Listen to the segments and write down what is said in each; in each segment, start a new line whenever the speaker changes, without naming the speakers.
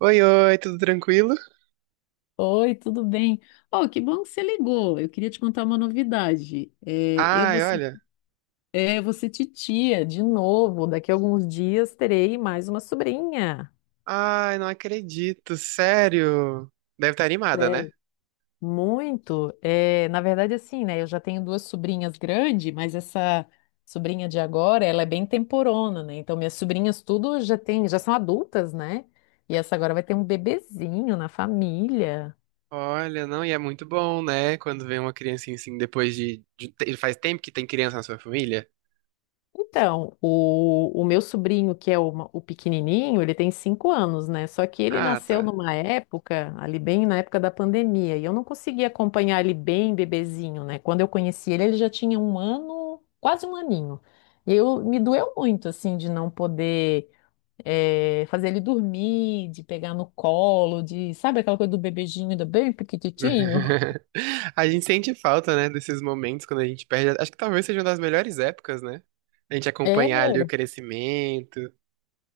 Oi, oi, tudo tranquilo?
Oi, tudo bem? Oh, que bom que você ligou. Eu queria te contar uma novidade.
Ai, olha.
Eu vou ser titia de novo. Daqui a alguns dias terei mais uma sobrinha.
Ai, não acredito, sério. Deve estar animada,
É.
né?
Muito. É, na verdade, assim, né? Eu já tenho duas sobrinhas grandes, mas essa sobrinha de agora, ela é bem temporona, né? Então, minhas sobrinhas tudo já tem, já são adultas, né? E essa agora vai ter um bebezinho na família.
Olha, não, e é muito bom, né? Quando vem uma criancinha assim, depois Faz tempo que tem criança na sua família?
Então, o meu sobrinho, que é o pequenininho, ele tem 5 anos, né? Só que ele
Ah,
nasceu
tá.
numa época, ali bem na época da pandemia, e eu não conseguia acompanhar ele bem bebezinho, né? Quando eu conheci ele, ele já tinha um ano, quase um aninho. E eu me doeu muito, assim, de não poder fazer ele dormir, de pegar no colo, de, sabe aquela coisa do bebezinho, do bem pequititinho?
A gente sente falta, né, desses momentos quando a gente perde. Acho que talvez seja uma das melhores épocas, né? A gente acompanhar ali o crescimento.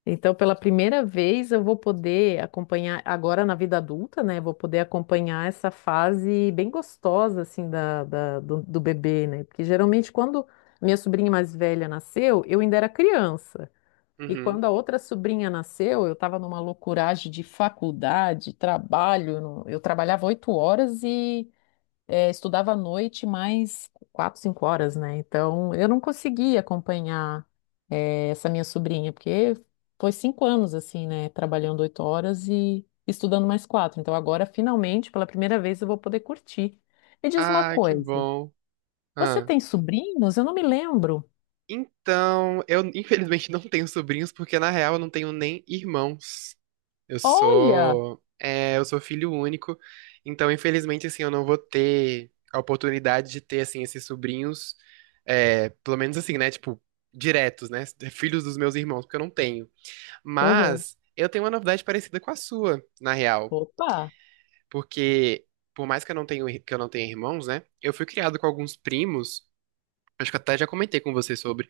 Então, pela primeira vez, eu vou poder acompanhar, agora na vida adulta, né? Vou poder acompanhar essa fase bem gostosa, assim, do bebê, né? Porque geralmente, quando minha sobrinha mais velha nasceu, eu ainda era criança. E
Uhum.
quando a outra sobrinha nasceu, eu estava numa loucuragem de faculdade, trabalho. Eu não- eu trabalhava 8 horas estudava à noite mais quatro, cinco horas, né? Então eu não conseguia acompanhar essa minha sobrinha, porque foi 5 anos assim, né? Trabalhando 8 horas e estudando mais quatro. Então agora, finalmente, pela primeira vez, eu vou poder curtir. Me diz uma
Ah, que
coisa,
bom.
você
Ah.
tem sobrinhos? Eu não me lembro.
Então, eu infelizmente não tenho sobrinhos, porque na real eu não tenho nem irmãos. Eu
Olha!
sou, é, eu sou filho único, então infelizmente assim eu não vou ter a oportunidade de ter assim esses sobrinhos, pelo menos assim, né, tipo, diretos, né, filhos dos meus irmãos, porque eu não tenho.
Aham.
Mas eu tenho uma novidade parecida com a sua, na real,
Opa!
porque por mais que eu não tenha irmãos, né, eu fui criado com alguns primos acho que até já comentei com você sobre,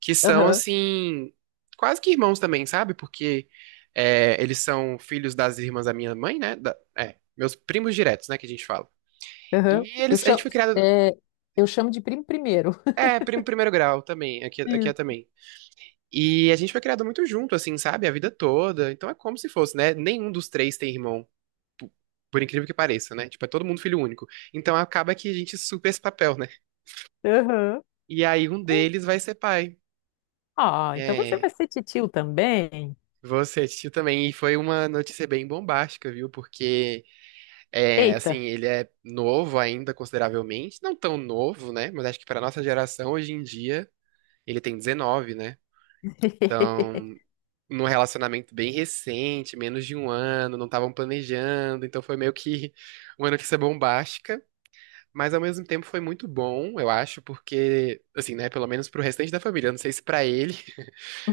que são,
Aham,
assim, quase que irmãos também, sabe? Porque eles são filhos das irmãs da minha mãe, né? Meus primos diretos, né, que a gente fala.
aham.
E eles, a gente foi criado,
É, eu chamo de primo primeiro.
É, primo primeiro grau também, aqui é
Isso.
também. E a gente foi criado muito junto, assim, sabe? A vida toda, então é como se fosse, né? Nenhum dos três tem irmão. po- Por incrível que pareça, né? Tipo, é todo mundo filho único. Então acaba que a gente supera esse papel, né?
Aham.
E aí um deles vai ser pai.
Ah, então você
É,
vai ser titio também?
você assistiu também, e foi uma notícia bem bombástica, viu? Porque,
Eita!
assim, ele é novo ainda, consideravelmente. Não tão novo, né? Mas acho que para nossa geração, hoje em dia, ele tem 19, né? Então, num relacionamento bem recente, menos de um ano, não estavam planejando. Então, foi meio que uma notícia bombástica. Mas, ao mesmo tempo, foi muito bom, eu acho, porque, assim, né? Pelo menos pro restante da família. Eu não sei se para ele,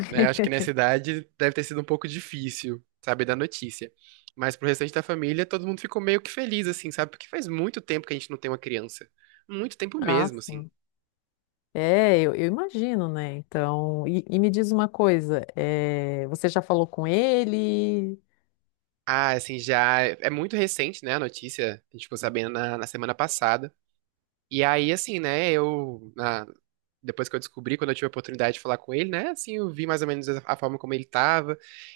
né? Eu acho que nessa idade deve ter sido um pouco difícil saber da notícia. Mas pro restante da família, todo mundo ficou meio que feliz, assim, sabe? Porque faz muito tempo que a gente não tem uma criança. Muito tempo
Ah,
mesmo, assim.
sim. É, eu imagino, né? Então, e me diz uma coisa, é, você já falou com ele?
Ah, assim, já. É muito recente, né, a notícia. A gente ficou sabendo na semana passada. E aí, assim, né, depois que eu descobri, quando eu tive a oportunidade de falar com ele, né, assim, eu vi mais ou menos a forma como ele tava.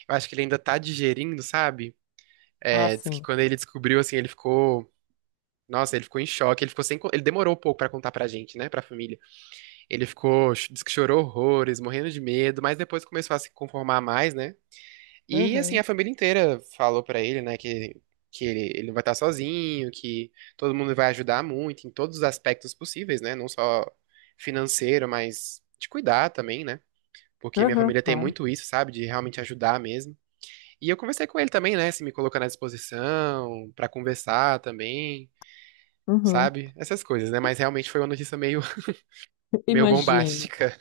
Eu acho que ele ainda tá digerindo, sabe?
Ah,
É, diz que
sim.
quando ele descobriu, assim, ele ficou nossa, ele ficou em choque, ele ficou sem, co- ele demorou um pouco pra contar pra gente, né, pra família. Ele ficou, disse que chorou horrores, morrendo de medo, mas depois começou a se conformar mais, né? E assim, a
Aham,
família inteira falou pra ele, né, que ele não vai estar sozinho, que todo mundo vai ajudar muito em todos os aspectos possíveis, né? Não só financeiro, mas de cuidar também, né? Porque minha
aham,
família tem
claro.
muito isso, sabe? De realmente ajudar mesmo. E eu conversei com ele também, né? Se me colocando à disposição, pra conversar também,
Uhum.
sabe? Essas coisas, né? Mas realmente foi uma notícia meio, meio
Imagino.
bombástica.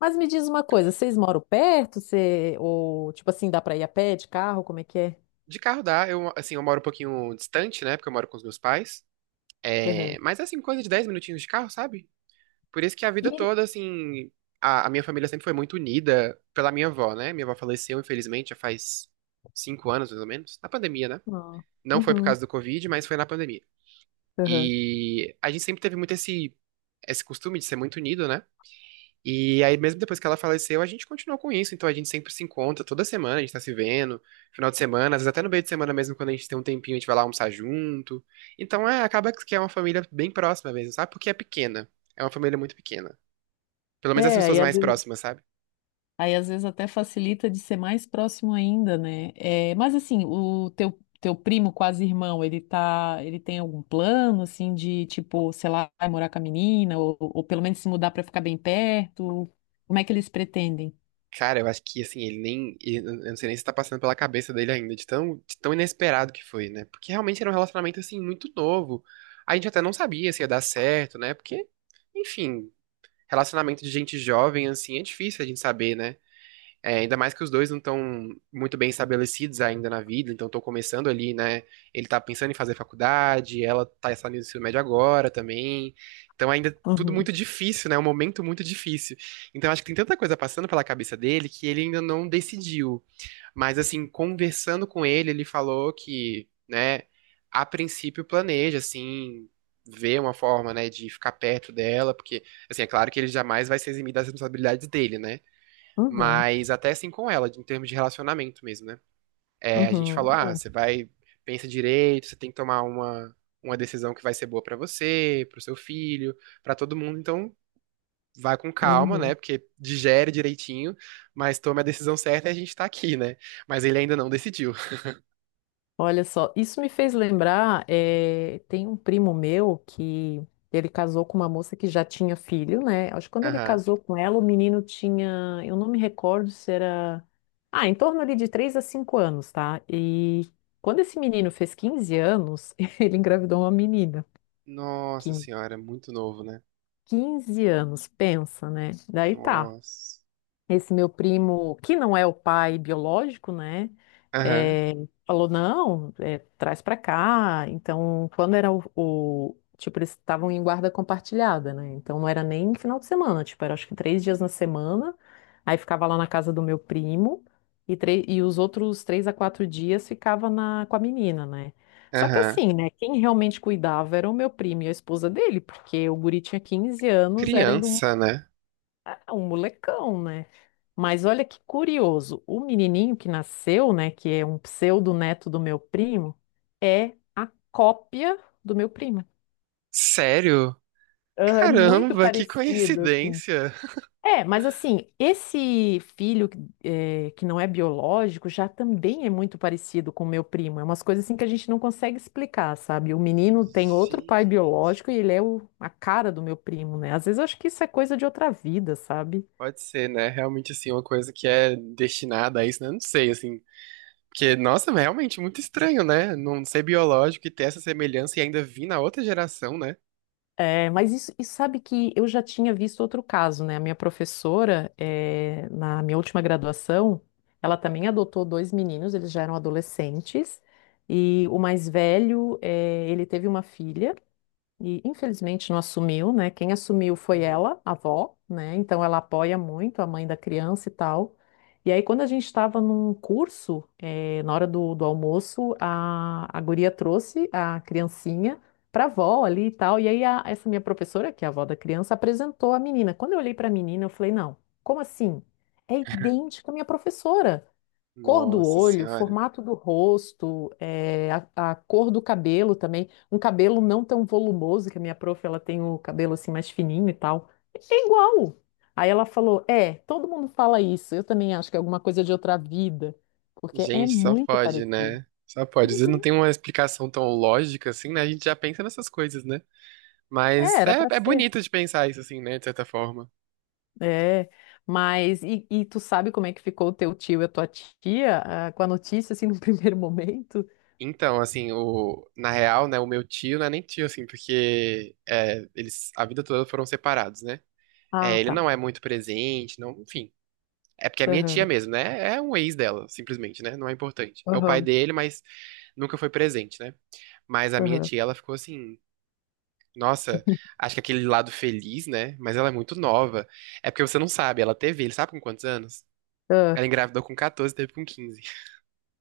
Mas me diz uma coisa, vocês moram perto? Você, ou, tipo assim, dá pra ir a pé, de carro? Como é que é?
De carro dá, assim, eu moro um pouquinho distante, né? Porque eu moro com os meus pais.
Aham.
É, mas, assim, coisa de 10 minutinhos de carro, sabe? Por isso que a
E
vida
ele...
toda, assim, a minha família sempre foi muito unida pela minha avó, né? Minha avó faleceu, infelizmente, já faz 5 anos, mais ou menos, na pandemia, né?
Ah,
Não foi por
uhum,
causa do Covid, mas foi na pandemia.
aham.
E a gente sempre teve muito esse costume de ser muito unido, né? E aí, mesmo depois que ela faleceu, a gente continuou com isso. Então, a gente sempre se encontra toda semana, a gente tá se vendo, final de semana, às vezes até no meio de semana mesmo, quando a gente tem um tempinho, a gente vai lá almoçar junto. Então, é, acaba que é uma família bem próxima mesmo, sabe? Porque é pequena. É uma família muito pequena. Pelo menos as
É,
pessoas
aí às
mais
vezes
próximas, sabe?
Aí às vezes até facilita de ser mais próximo ainda, né? É, mas assim, o teu primo quase irmão, ele tá, ele tem algum plano assim de tipo, sei lá, vai morar com a menina ou pelo menos se mudar para ficar bem perto? Como é que eles pretendem?
Cara, eu acho que, assim, ele nem. Ele- eu não sei nem se tá passando pela cabeça dele ainda, de tão inesperado que foi, né? Porque realmente era um relacionamento, assim, muito novo. A gente até não sabia se ia dar certo, né? Porque. Enfim, relacionamento de gente jovem, assim, é difícil a gente saber, né? É, ainda mais que os dois não estão muito bem estabelecidos ainda na vida, então estão começando ali, né? Ele tá pensando em fazer faculdade, ela tá saindo do ensino médio agora também. Então ainda tudo
Uhum,
muito difícil, né? Um momento muito difícil. Então acho que tem tanta coisa passando pela cabeça dele que ele ainda não decidiu. Mas assim, conversando com ele, ele falou que, né, a princípio planeja, assim, ver uma forma, né, de ficar perto dela, porque, assim, é claro que ele jamais vai se eximir das responsabilidades dele, né?
uhum,
Mas até assim com ela, em termos de relacionamento mesmo, né? É, a gente
uhum,
falou, ah, você vai, pensa direito, você tem que tomar uma decisão que vai ser boa pra você, pro seu filho, pra todo mundo, então vai com
É.
calma, né?
Uhum.
Porque digere direitinho, mas tome a decisão certa e a gente tá aqui, né? Mas ele ainda não decidiu.
Olha só, isso me fez lembrar, tem um primo meu que ele casou com uma moça que já tinha filho, né? Acho que quando ele
Aham.
casou com ela, o menino tinha, eu não me recordo se era, ah, em torno ali de 3 a 5 anos, tá? E quando esse menino fez 15 anos, ele engravidou uma menina, que
Nossa senhora, muito novo, né?
15 anos, pensa, né? Daí tá,
Nossa.
esse meu primo, que não é o pai biológico, né?
Aham,
eh, falou, não, traz pra cá. Então, quando era tipo, eles estavam em guarda compartilhada, né? Então, não era nem final de semana. Tipo, era acho que 3 dias na semana. Aí, ficava lá na casa do meu primo. E os outros 3 a 4 dias ficava na... com a menina, né? Só que
aham.
assim, né? Quem realmente cuidava era o meu primo e a esposa dele. Porque o guri tinha 15 anos, era ainda um,
Criança, né?
ah, um molecão, né? Mas olha que curioso, o menininho que nasceu, né, que é um pseudo-neto do meu primo, é a cópia do meu primo.
Sério?
Ah, é muito
Caramba, que
parecido, assim.
coincidência.
É, mas assim, esse filho que não é biológico já também é muito parecido com o meu primo. É umas coisas assim que a gente não consegue explicar, sabe? O menino tem outro pai
Gente,
biológico e ele é a cara do meu primo, né? Às vezes eu acho que isso é coisa de outra vida, sabe?
pode ser, né? Realmente, assim, uma coisa que é destinada a isso, né? Não sei, assim. Porque, nossa, é realmente muito estranho, né? Não ser biológico e ter essa semelhança e ainda vir na outra geração, né?
É, mas isso, e sabe que eu já tinha visto outro caso, né? A minha professora, é, na minha última graduação, ela também adotou dois meninos, eles já eram adolescentes, e o mais velho, é, ele teve uma filha. E infelizmente não assumiu, né? Quem assumiu foi
Uhum.
ela, a avó, né? Então ela apoia muito a mãe da criança e tal. E aí, quando a gente estava num curso, na hora do almoço, a guria trouxe a criancinha para a avó ali e tal. E aí, essa minha professora, que é a avó da criança, apresentou a menina. Quando eu olhei para a menina, eu falei: não, como assim? É idêntica à minha professora. Cor do
Nossa
olho,
senhora.
formato do rosto, a cor do cabelo também. Um cabelo não tão volumoso, que a minha prof, ela tem o cabelo assim mais fininho e tal. É igual. Aí ela falou: É, todo mundo fala isso. Eu também acho que é alguma coisa de outra vida, porque é
Gente, só
muito
pode,
parecido.
né? Só pode. Às vezes não
Uhum.
tem uma explicação tão lógica assim, né? A gente já pensa nessas coisas, né?
É,
Mas
era pra
é, é
ser.
bonito de pensar isso assim, né? De certa forma.
É, mas e tu sabe como é que ficou o teu tio e a tua tia, ah, com a notícia assim no primeiro momento?
Então, assim, na real, né, o meu tio não é nem tio, assim, porque é, eles a vida toda foram separados, né?
Ah,
É, ele
tá.
não é muito presente, não, enfim. É porque é minha tia
Aham,
mesmo, né? É um ex dela, simplesmente, né? Não é importante. É o pai
aham,
dele, mas nunca foi presente, né? Mas a minha
aham,
tia, ela ficou assim, nossa, acho que aquele lado feliz, né? Mas ela é muito nova. É porque você não sabe, ela teve, ele sabe com quantos anos?
aham.
Ela engravidou com 14, teve com 15.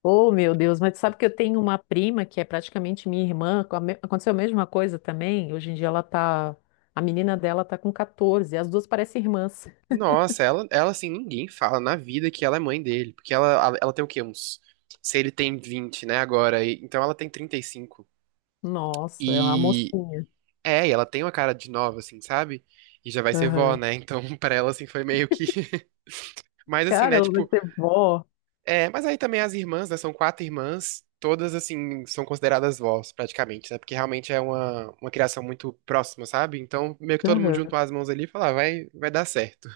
Oh, meu Deus, mas sabe que eu tenho uma prima que é praticamente minha irmã, aconteceu a mesma coisa também. Hoje em dia ela tá, a menina dela tá com 14, as duas parecem irmãs.
Nossa, ela assim, ninguém fala na vida que ela é mãe dele. Porque ela tem o quê? Uns. Se ele tem 20 né, então ela tem 35. E cinco.
Nossa, é uma mocinha.
E ela tem uma cara de nova, assim, sabe? E já vai ser vó,
Aham.
né? Então pra ela, assim, foi meio que. Mas assim,
Cara,
né,
ela vai
tipo.
ser vó.
É, mas aí também as irmãs, né? São quatro irmãs. Todas, assim, são consideradas vós, praticamente, né? Porque realmente é uma criação muito próxima, sabe? Então meio que todo mundo
Aham.
juntou as mãos ali e falou, ah, vai, vai dar certo.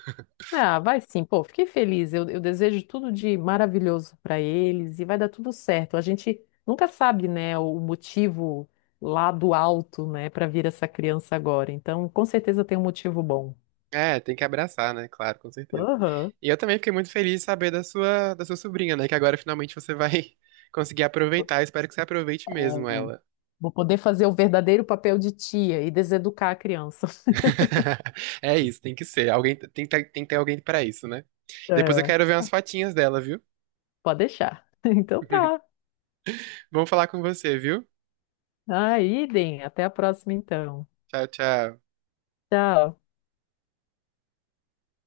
Ah, vai sim, pô, fiquei feliz. Eu desejo tudo de maravilhoso para eles e vai dar tudo certo. A gente nunca sabe, né, o motivo lá do alto, né, para vir essa criança agora. Então, com certeza tem um motivo bom.
É, tem que abraçar, né? Claro, com certeza.
Aham.
E eu também fiquei muito feliz de saber da sua sobrinha, né? Que agora finalmente você vai conseguir aproveitar. Eu espero que você aproveite mesmo ela.
Vou poder fazer o verdadeiro papel de tia e deseducar a criança.
É isso, tem que ser. Alguém tem que ter alguém pra isso, né? Depois eu
É.
quero ver umas fotinhas dela, viu?
Pode deixar. Então tá.
Vamos falar com você, viu?
Aí, Idem, até a próxima então.
Tchau, tchau.
Tchau.